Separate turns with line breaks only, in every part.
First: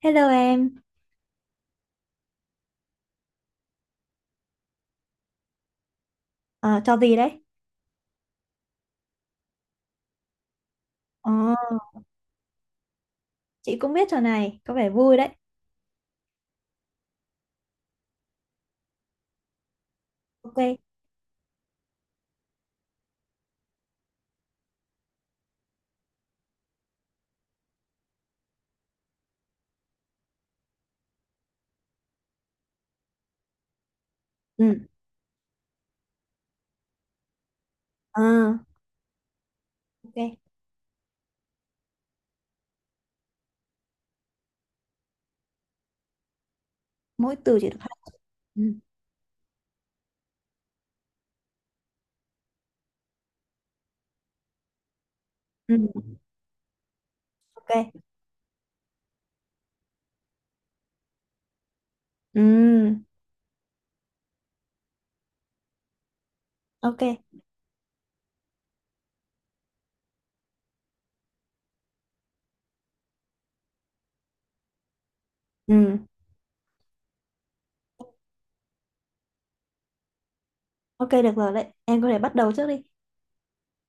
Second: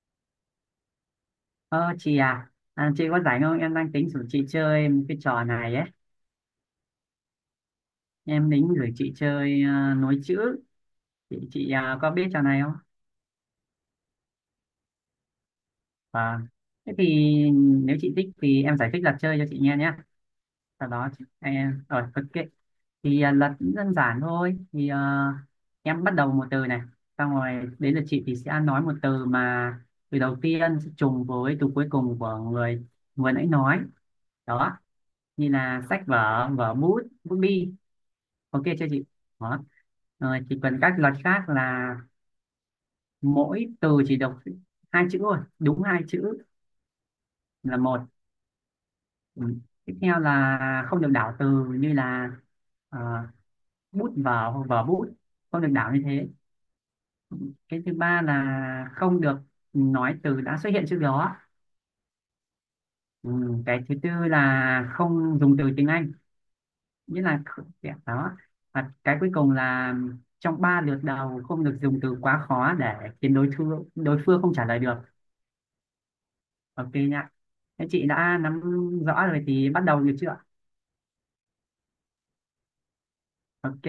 Hello em.
Ờ chị à, chị có rảnh không? Em đang tính rủ chị chơi một cái trò này ấy.
Ờ, trò gì đấy?
Em tính gửi chị chơi, à, nối chữ.
Ờ,
Chị à, có biết trò này không?
chị cũng biết trò này, có vẻ vui đấy.
Vâng. Thế thì nếu chị thích thì em giải thích luật chơi cho chị nghe nhé.
Ok.
Sau đó chị, em rồi ok. Thì luật cũng đơn giản thôi. Thì em bắt đầu một từ này, xong rồi đến lượt chị thì sẽ nói một từ mà từ đầu tiên sẽ trùng với từ cuối cùng của người vừa nãy nói. Đó,
Ừ.
như là sách vở, vở bút, bút bi.
Ờ,
Ok chưa chị? Đó
ok.
rồi, chỉ cần các luật khác là mỗi từ chỉ đọc hai chữ thôi, đúng hai chữ
Mỗi từ chỉ được
là
hai.
một.
Ừ.
Ừ. Tiếp theo là không được đảo từ như là ờ, bút vở hoặc vở bút, không được
Ừ.
đảo như thế. Cái
Ok.
thứ ba là không được nói từ đã xuất hiện trước đó.
Ừ.
Ừ. Cái thứ tư là không dùng từ tiếng Anh,
Ok.
nghĩa là dạ, đó. Và cái cuối cùng là trong ba lượt đầu không được dùng từ quá khó để khiến đối phương không trả lời được.
Ừ.
Ok nha, thế chị đã nắm rõ rồi thì bắt đầu được chưa ạ?
Ok, được rồi đấy. Em có thể bắt đầu trước đi.
Ok.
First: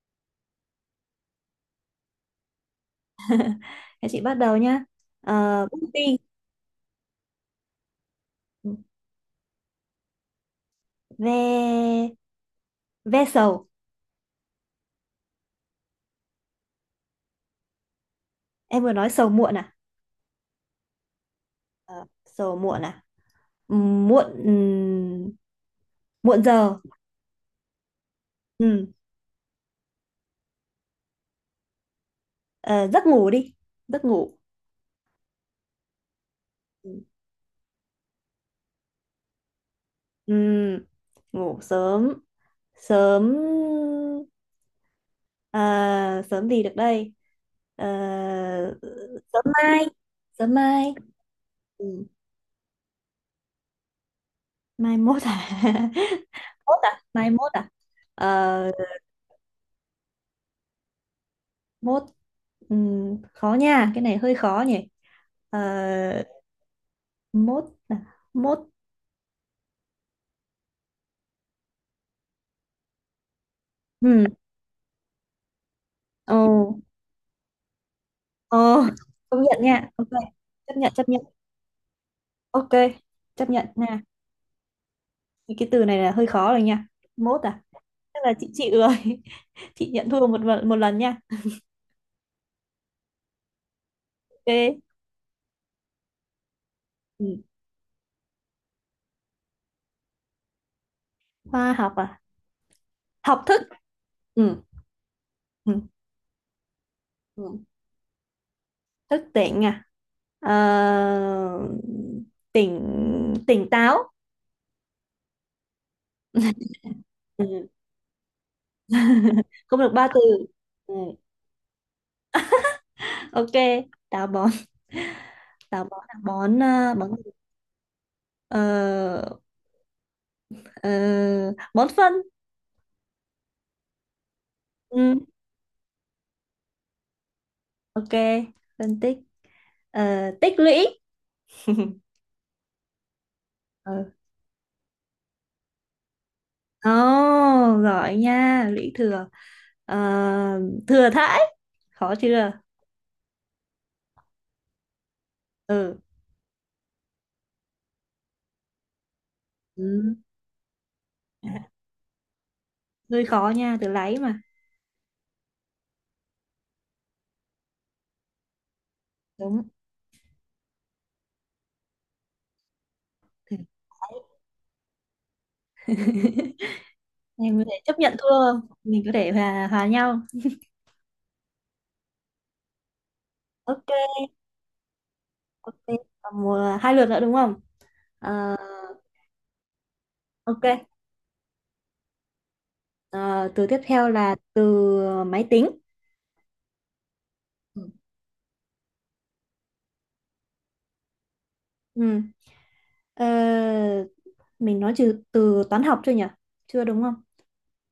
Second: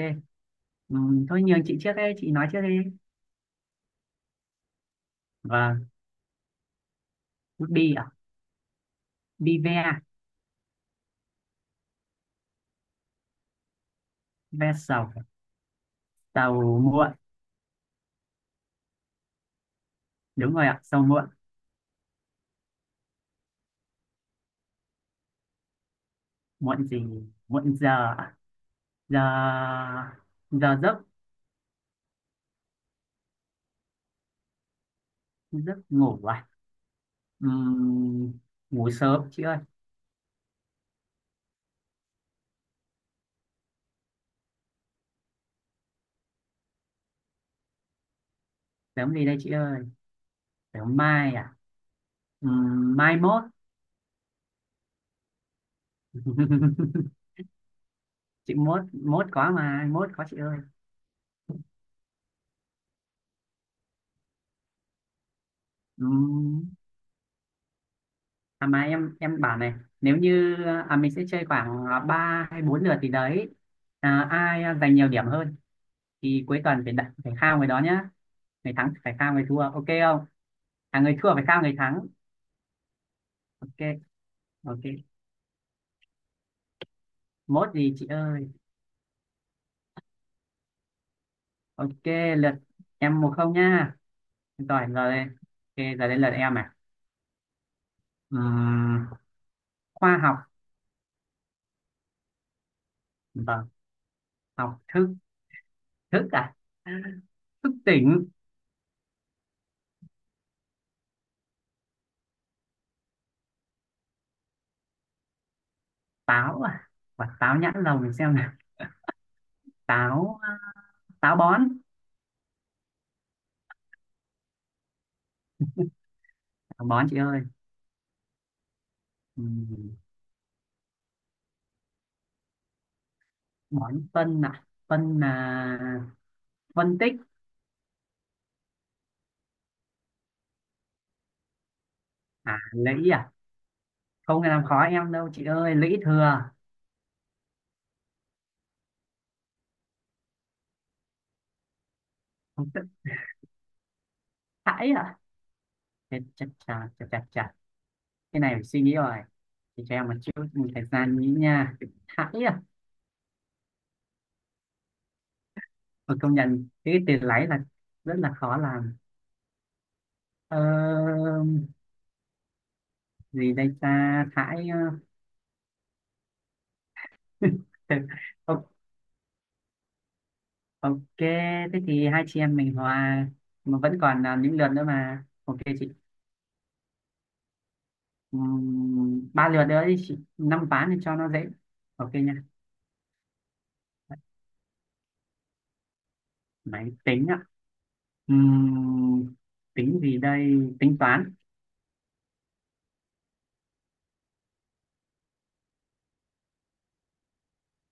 Thôi nhường chị trước, đây chị nói trước đi.
Để chị bắt đầu nhá. Ờ,
Vâng,
bút bi.
đi ạ.
Ừ.
Đi ve.
Ve, ve sầu.
Ve sầu. Sầu muộn.
Em vừa nói sầu muộn à?
Đúng rồi ạ, sầu muộn.
Ờ, sầu muộn à? Ừ, muộn muộn giờ.
Muộn gì? Muộn giờ ạ?
Ừ.
Giờ. Giờ giấc.
Ờ, giấc ngủ đi. Giấc ngủ.
Giấc ngủ à.
Ừ.
Ừm, ngủ sớm chị ơi.
Ừ, ngủ sớm. sớm sớm gì được đây? Ờ,
Sớm gì đây
sớm
chị ơi?
mai. Sớm mai.
Sớm mai à.
Ừ.
Mai mốt.
Mai mốt à? Mốt à? Mai mốt à?
Chị,
Ờ,
mốt mốt có mà, mốt có chị ơi.
mốt. Khó nha, cái này hơi khó nhỉ. Ờ, mốt à? Mốt.
À mà em bảo này, nếu như mình sẽ chơi khoảng 3 hay 4 lượt thì đấy,
Ừ.
ai giành nhiều điểm hơn
Ồ.
thì cuối tuần phải đặt phải khao người đó nhá.
Ồ.
Người thắng phải khao
Công
người thua,
nhận
ok
nha, ok.
không?
Chấp nhận, chấp
Người
nhận.
thua phải khao người thắng.
Ok. Chấp nhận
Ok.
nha.
Ok,
Thì cái từ này là hơi khó rồi nha. Mốt à?
mốt gì chị
Tức là
ơi?
chị chịu rồi. Chị nhận thua 1-1, một lần nha.
Ok, lượt. Em một không nhá.
Ok.
Giỏi rồi. Ok, giờ đến lượt em à.
Ừ.
Ừm, khoa học.
Khoa học à? Học thức.
Vâng.
Ừ.
Học thức.
Ừ.
Thức à.
Ừ.
Thức tỉnh.
Thức tỉnh à? Ờ, tỉnh. Tỉnh táo.
Táo à? Quả táo
Ừ.
nhãn lồng mình xem nào.
Không được ba từ.
Táo à,
Ừ.
táo bón.
Ok. Táo bón. Táo bón à? Bón à?
Bón
Bón
chị
gì?
ơi.
Ờ.
Ừ.
Ờ. Bón phân.
Bón phân à? Phân
Ừ.
là phân tích.
Ok. Phân tích. Ờ, tích lũy.
À, lũy à,
Ừ.
không làm khó em đâu chị ơi, lũy thừa.
Ồ, giỏi nha, lũy thừa. Ờ, thừa thãi. Khó chưa?
Không tức. Thãi à.
Ừ.
Chết, chà chà chà chà chà, cái này phải suy nghĩ rồi. Chị cho em một
Ừ.
chút thời gian nghĩ nha. Thãi à.
Hơi khó nha, từ lấy mà.
Mà công nhận cái từ lấy là rất là khó làm.
Đúng.
ờ, gì
Thừa
đây
thãi.
ta, thãi. ờ,
Em có thể chấp nhận thua không?
Ô-
Mình có thể hòa nhau.
ok, thế thì hai chị em mình hòa, mà
Ok,
vẫn còn những lượt nữa mà, ok
ok.
chị.
Còn một, hai lượt nữa đúng không? Ờ,
Ba lượt nữa đi chị, năm
ok.
ván thì cho nó dễ. Ok nha.
Ờ, từ tiếp theo là từ máy tính.
Máy tính ạ.
Ừ.
Ừm, tính gì đây? Tính toán.
Ừ. Ờ, mình nói từ từ toán học chưa nhỉ? Chưa đúng không?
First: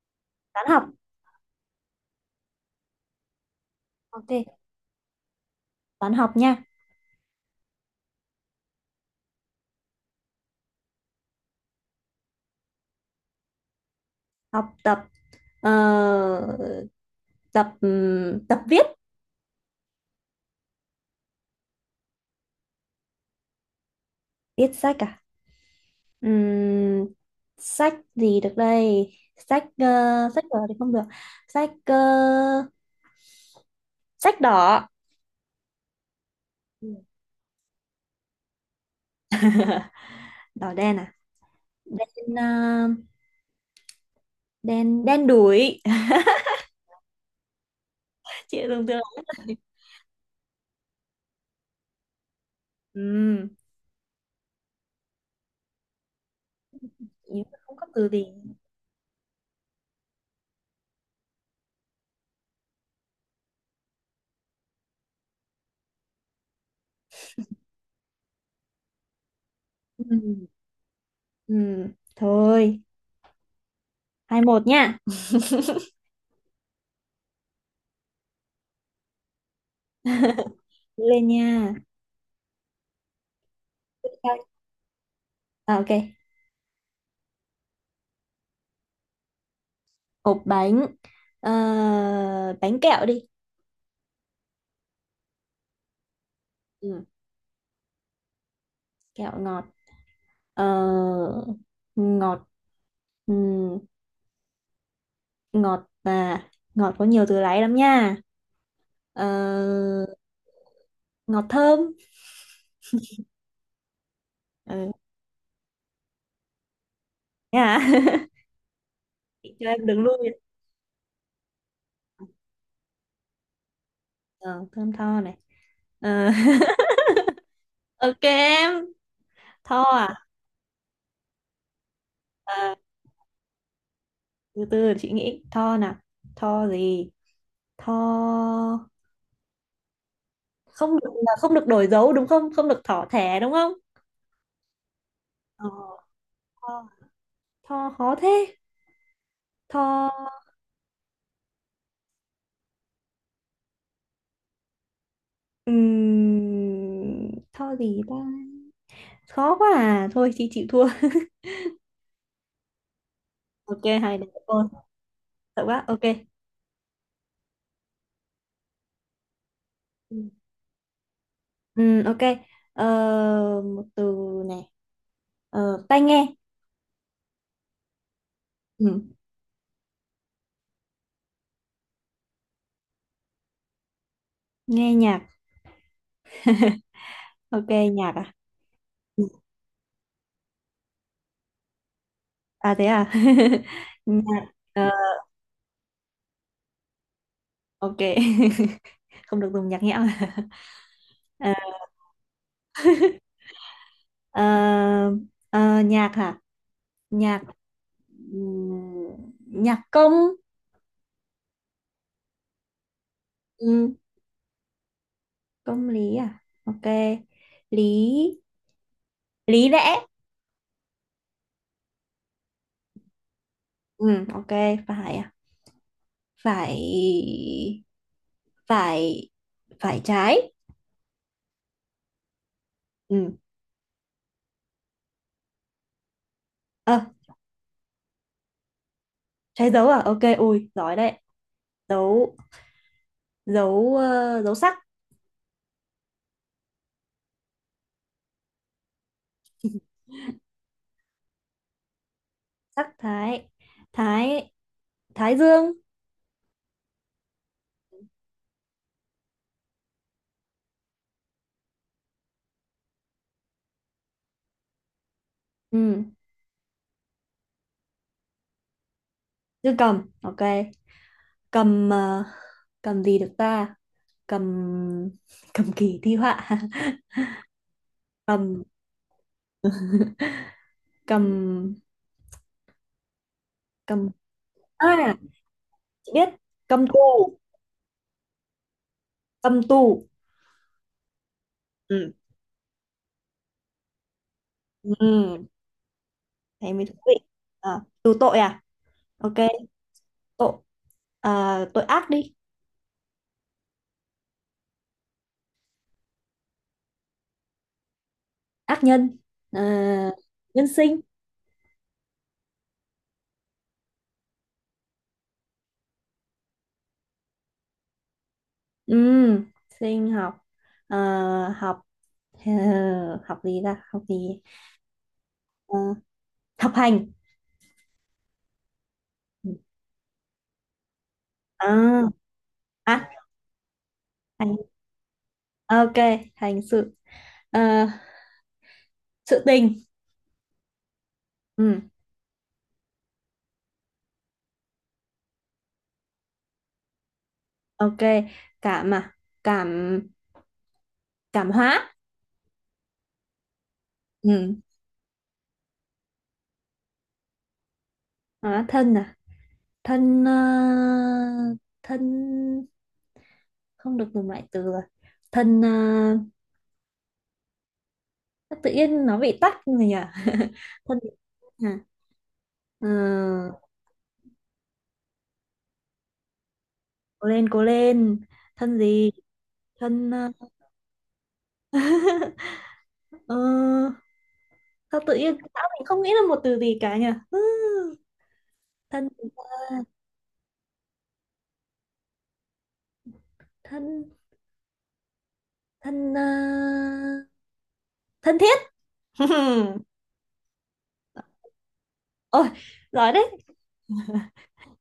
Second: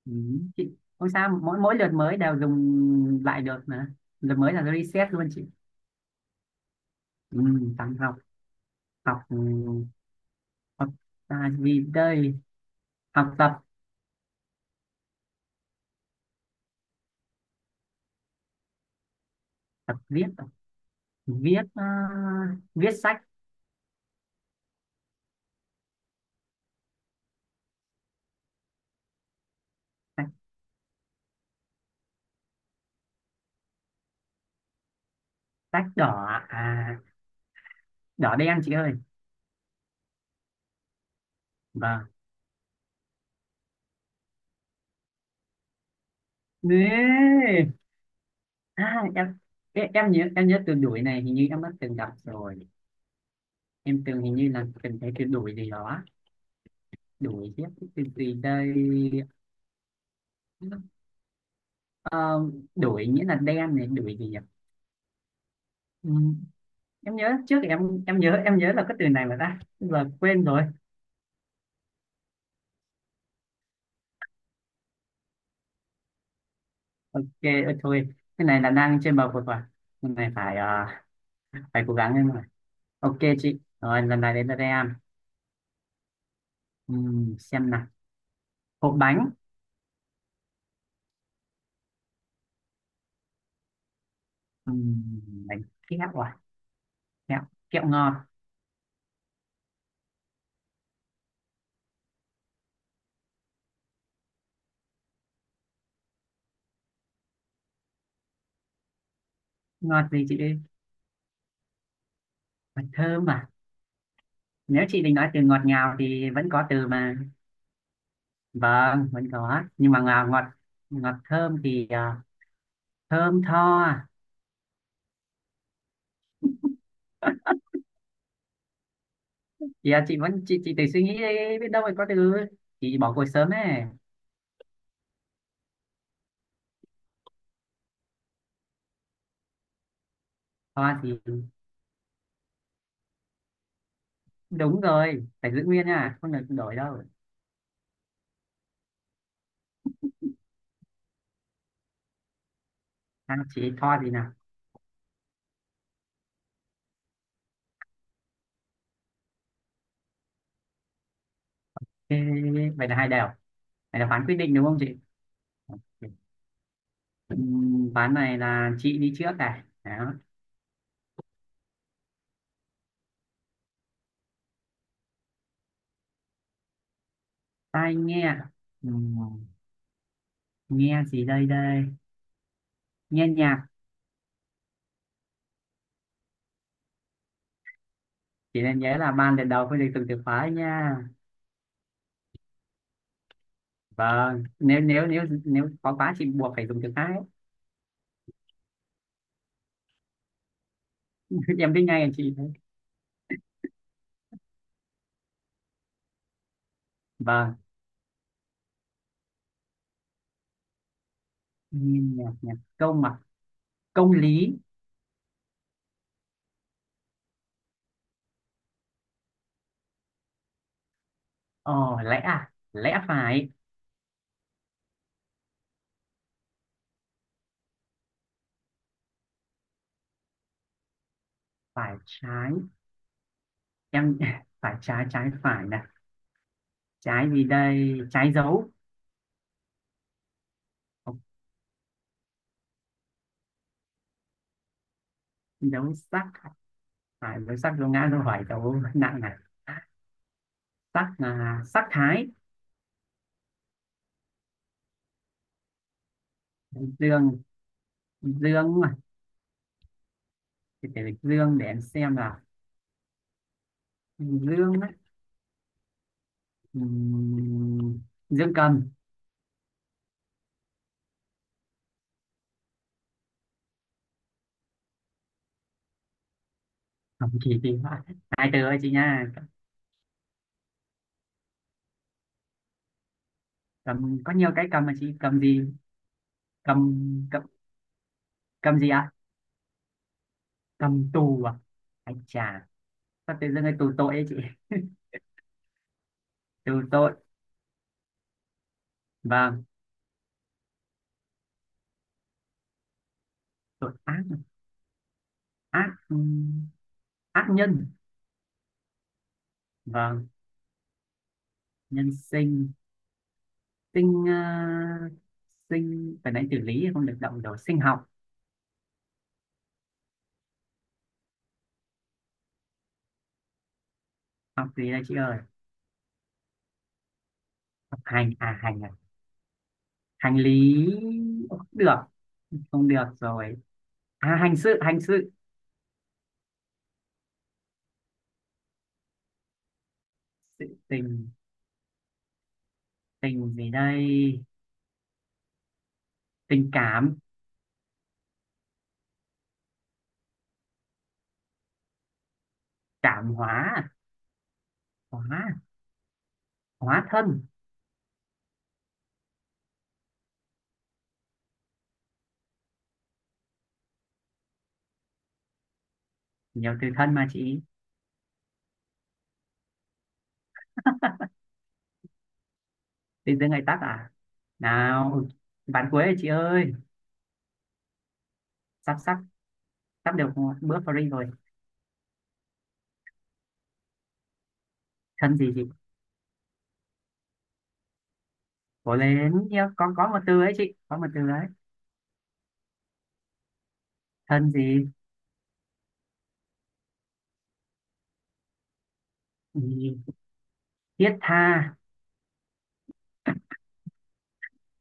Toán
Chị
học.
không sao, mỗi mỗi lượt mới đều dùng lại được mà,
Ok,
lượt mới là reset luôn chị.
toán học nha.
Toán học. Học học, gì đây, học tập.
Học tập. Ờ, tập viết.
Tập viết à? Viết à, viết sách.
Viết sách à? Ừm, sách gì được đây? sách ờ,
Sách,
sách đỏ thì không được. Sách ờ, sách đỏ.
sách đỏ à? Đỏ đen chị ơi.
Đỏ đen à?
Vâng.
Đen ờ, đen đen đủi.
Ê!
Chị tưởng tượng.
À, em nhớ từ đuổi này hình như em đã từng gặp rồi.
um,
Em từng hình như là từng thấy từ đuổi gì đó, đuổi chứ.
không có
Từ
từ gì.
gì đây? Ờ, đuổi nghĩa là đen này, đuổi gì nhỉ? Ừ, em nhớ trước em nhớ là có từ này mà ta giờ quên
Ừm,
rồi.
thôi, 2-1 nha.
Ok. Thôi, cái này là đang trên bờ vực rồi, cái này
Lên nha.
phải cố gắng lên rồi. Ok chị, rồi lần này đến là em.
À, ok.
ừ, xem nào, hộp bánh.
Hộp bánh. Ờ, bánh kẹo đi.
ừ, bánh kẹo à.
Ừm,
Kẹo, kẹo ngọt.
kẹo ngọt. Ờ, ngọt ừm, ngọt và ngọt có nhiều từ lấy lắm nha. Ờ,
Ngọt gì chị?
ngọt thơm.
Mật thơm à? Nếu
Ừ.
chị định nói từ ngọt ngào thì vẫn có từ mà.
Thế à?
Vâng, vẫn
Chị
có.
cho em
Nhưng
đừng
mà
lui.
ngọt ngọt, ngọt thơm thì thơm tho à?
Ờ, thơm tho này. Ờ. Ok em. Tho
Thì
à?
chị vẫn chị tự suy nghĩ đi, biết đâu lại có từ.
Ờ,
Chị bỏ cuộc sớm ấy.
từ từ để chị nghĩ tho nào. Tho gì? Tho.
Tho
Không được,
thì
là không được đổi dấu đúng không? Không được thỏ thẻ đúng không?
đúng rồi, phải giữ
Ờ,
nguyên nha, không được đổi
tho,
đâu.
tho khó thế. Tho.
À, chị tho gì nào?
Tho gì ta? Khó quá à, thôi chị chịu thua.
Ê, vậy là hai đều.
Ok,
Vậy là
hai
phán
đứa
quyết định
ôi.
đúng không chị?
Sợ quá, ok.
Ván này là chị đi trước này. Đó.
Ừ. Ừ, ok. Ờ, một từ này. Ờ, tai nghe.
Tai nghe.
Ừ.
Ừm, Nghe gì đây đây? Nghe nhạc.
Nghe nhạc. Ok. Nhạc à?
Chị nên nhớ là
Ừ.
ban lần đầu phải được dùng từ khóa nha.
À, thế à? Nhạc.
Vâng, nếu
Ờ,
nếu nếu nếu khó quá chị buộc phải dùng từ khác ấy.
ok. Không được dùng nhạc nhẽo. À.
Em biết ngay là chị đấy.
Ờ, ờ, nhạc hả? Nhạc.
Vâng.
Nhạc công.
Nhìn nhạc, nhạc công mà.
Ừm,
Công lý.
công lý à? Ok. Lý. Lý lẽ.
Ờ. Lẽ à, lẽ phải.
Ừ. Ok. Phải à? Phải. Phải. Phải trái.
Phải trái.
Ừ.
Em phải trái, trái phải nè.
Ờ.
Trái gì đây, trái dấu.
Trái dấu à? Ok, ui giỏi đấy.
Ờ,
Dấu. Dấu sắc.
dấu sắc. Phải, dấu sắc, dấu ngã, dấu hỏi, dấu nặng này. Sắc là sắc thái.
Sắc thái. Thái. Thái dương.
Dương. Dương mà, thì phải dương để em xem là dương á.
Ừ.
Ừm, dưỡng cầm.
Dương cầm. Ok. Cầm ờ, cầm gì được ta? Cầm. Cầm kỳ thi họa.
Không, chỉ thì hai từ
Cầm.
thôi chị nha.
Cầm. Cầm.
Cầm có nhiều cái cầm mà chị,
À,
cầm gì?
chị biết.
Cầm.
Cầm tù.
Cầm. Cầm gì ạ?
Cầm tù.
Cầm tù à.
Ừ.
Anh chà, sao tự dưng cái tù tội ấy chị.
Ừ. Thế
Tù
mới thú
tội.
vị. À, tù tội à? Ok.
Vâng.
Tội à, tội ác đi.
Tội ác. Ác ác nhân.
Ác nhân. À,
Vâng.
nhân sinh.
Nhân sinh. Sinh sinh phải nói tử lý không được động rồi, sinh học.
Ừm, sinh học. À, học ờ, học gì ra, học gì?
Học gì đây chị ơi?
Ờ, học hành.
Học hành à, hành à, hành lý. Ủa, không được,
À,
không được
à,
rồi. À,
hành.
hành sự, hành sự.
Ok, hành sự. Ờ, sự tình.
Sự- tình.
Ừm,
Tình gì đây? Tình cảm.
ok, cảm à, cảm cảm hóa.
Cảm hóa à?
Ừm,
Hóa, hóa thân.
hóa thân à? thân ờ, thân. Không được dùng loại từ rồi. Thân,
Nhiều từ thân mà chị.
ờ, tự nhiên nó bị tắc rồi nhỉ. Thân gì? À. Ờ.
Tình dưới ngày tắt à, nào ván cuối rồi chị ơi.
Cố lên, cố lên. Thân
Sắp
gì?
sắp
Thân.
sắp được
Ờ,
một bữa free rồi.
ờ, Sao tự nhiên
Thân gì chị?
tao mình không nghĩ là một từ gì cả nhỉ. Ừ.
Cố
Thân gì
lên
ta?
nhá, có một từ ấy chị, có một từ đấy.
Thân.
Thân gì?
Thân ờ, thân thiết.
Ừ, thiết tha.
Ôi, giỏi đấy.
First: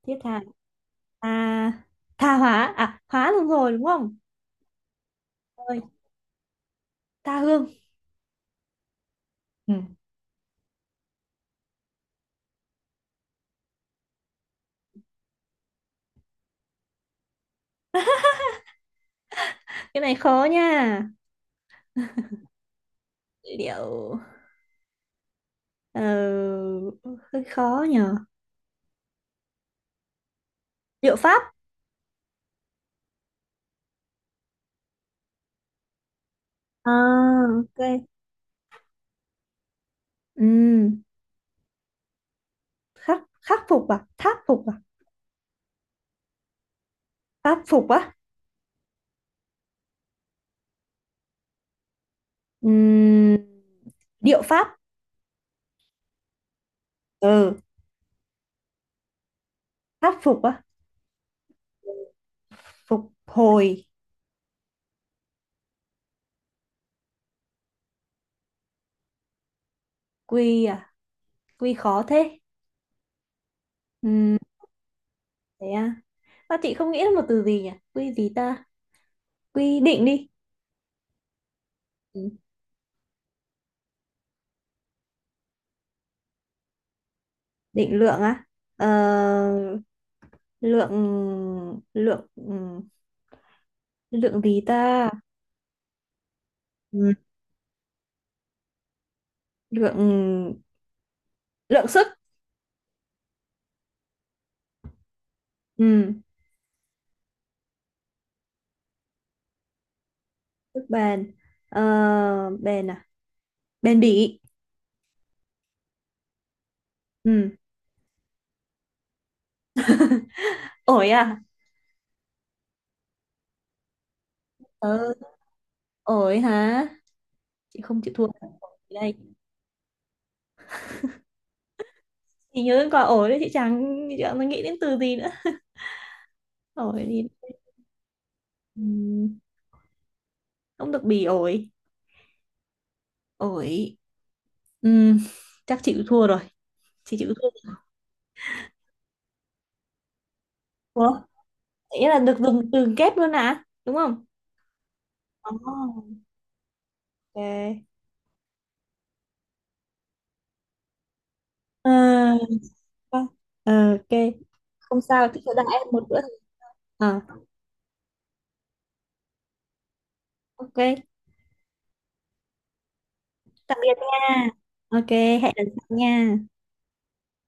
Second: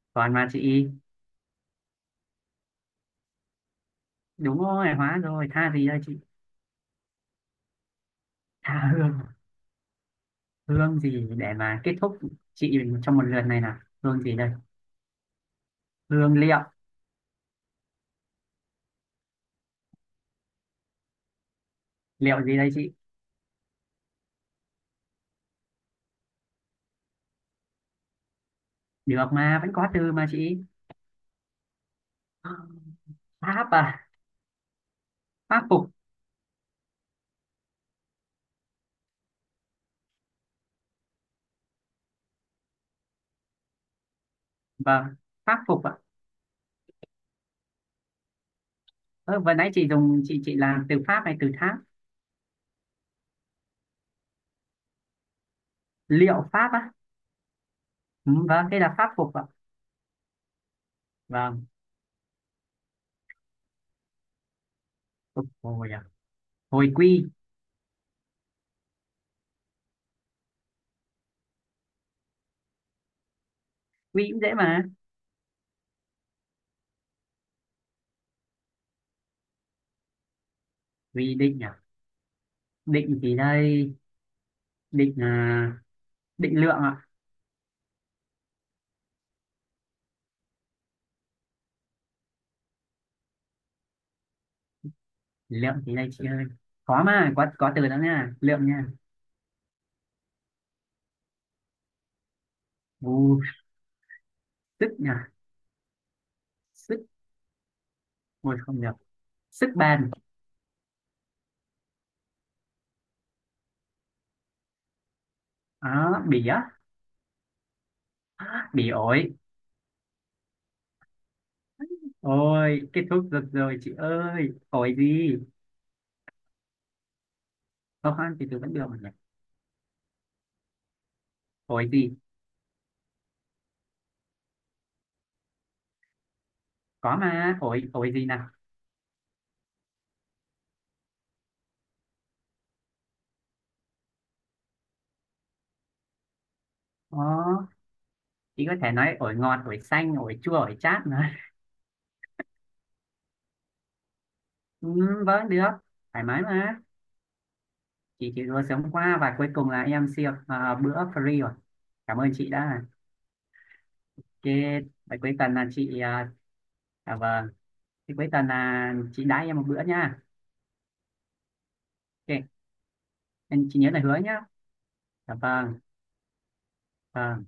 Thiết
Còn
tha.
mà chị.
Tha. Tha hóa à? Hóa luôn rồi đúng không?
Đúng rồi, hóa rồi. Tha
Ôi,
gì đây chị?
tha hương.
Tha hương.
Ừ.
Hương gì để mà kết thúc chị trong một lượt này nào? Hương gì đây? Hương liệu.
Cái này khó nha.
Liệu gì đây chị?
Liệu, ờ, hơi khó nhờ.
Được mà, vẫn có từ mà chị.
Liệu pháp.
À, pháp à, pháp phục.
À, ok. Ừ. khắc khắc phục à? Tháp phục à?
Vâng, pháp phục ạ.
Pháp phục á.
Ơ, vừa nãy chị dùng chị làm từ pháp này từ tháp.
Ừm, điệu pháp.
Liệu pháp á.
Ừ.
Ừ, vâng đây là pháp phục ạ.
Pháp phục á.
Vâng.
Phục hồi.
Phục hồi à. Hồi quy.
Quy à? Quy khó thế.
Quy
Ừm,
cũng dễ mà.
thế à? Ta, chị không nghĩ ra một từ gì nhỉ. Quy gì ta? Quy định đi.
Quy định à.
Ừ.
Định gì đây? Định à, định lượng ạ.
Định lượng á. Ờ, lượng. Lượng ừ, lượng gì ta?
Lượng gì đây chị ơi? Có
Ừ.
mà, có từ đó nha, lượng nha.
Lượng. Lượng sức.
Ù, sức nha.
Ừ.
Sức, ôi không được, sức bền.
Sức bền. Ờ, bền à? Bền bỉ.
Đó, bỉ á.
Ừ.
Bỉ ổi.
Ổi à?
Ôi, kết thúc được rồi chị ơi. Hỏi
Ờ,
gì?
ổi hả? Chị không chịu
Không
thua.
ăn thì tôi vẫn
Ổi
được mà nhỉ?
đây.
Hỏi gì?
Chị nhớ đến quả ổi đấy, chị chẳng nghĩ đến từ gì nữa. Ổi
Có
thì.
mà, hỏi gì nào?
Ừ. Không được bỉ ổi. Ổi. Ừ. Chắc chị chịu thua rồi. Chị
Ờ,
chịu thua.
chị có thể nói ổi ngọt, ổi xanh, ổi chua, ổi chát
Ủa?
mà.
Nghĩa là được dùng từ kép luôn à đúng không?
Ừ, vẫn được,
Oh.
thoải mái mà.
Ok.
Chị chỉ vừa sống qua và cuối cùng là em siêu bữa free rồi.
Ờ,
Cảm ơn chị đã.
ok. Ờ, ok.
Ok,
Không
vậy
sao,
cuối
chị sẽ
tuần
đại
là
em
chị,
một bữa. Ờ,
vâng, thì cuối tuần là chị đãi em một bữa nha.
ok,
Ok,
tạm
chị nhớ
biệt
là hứa nhá.
nha. Ok,
Dạ
hẹn lần
vâng,
sau nha.
vâng.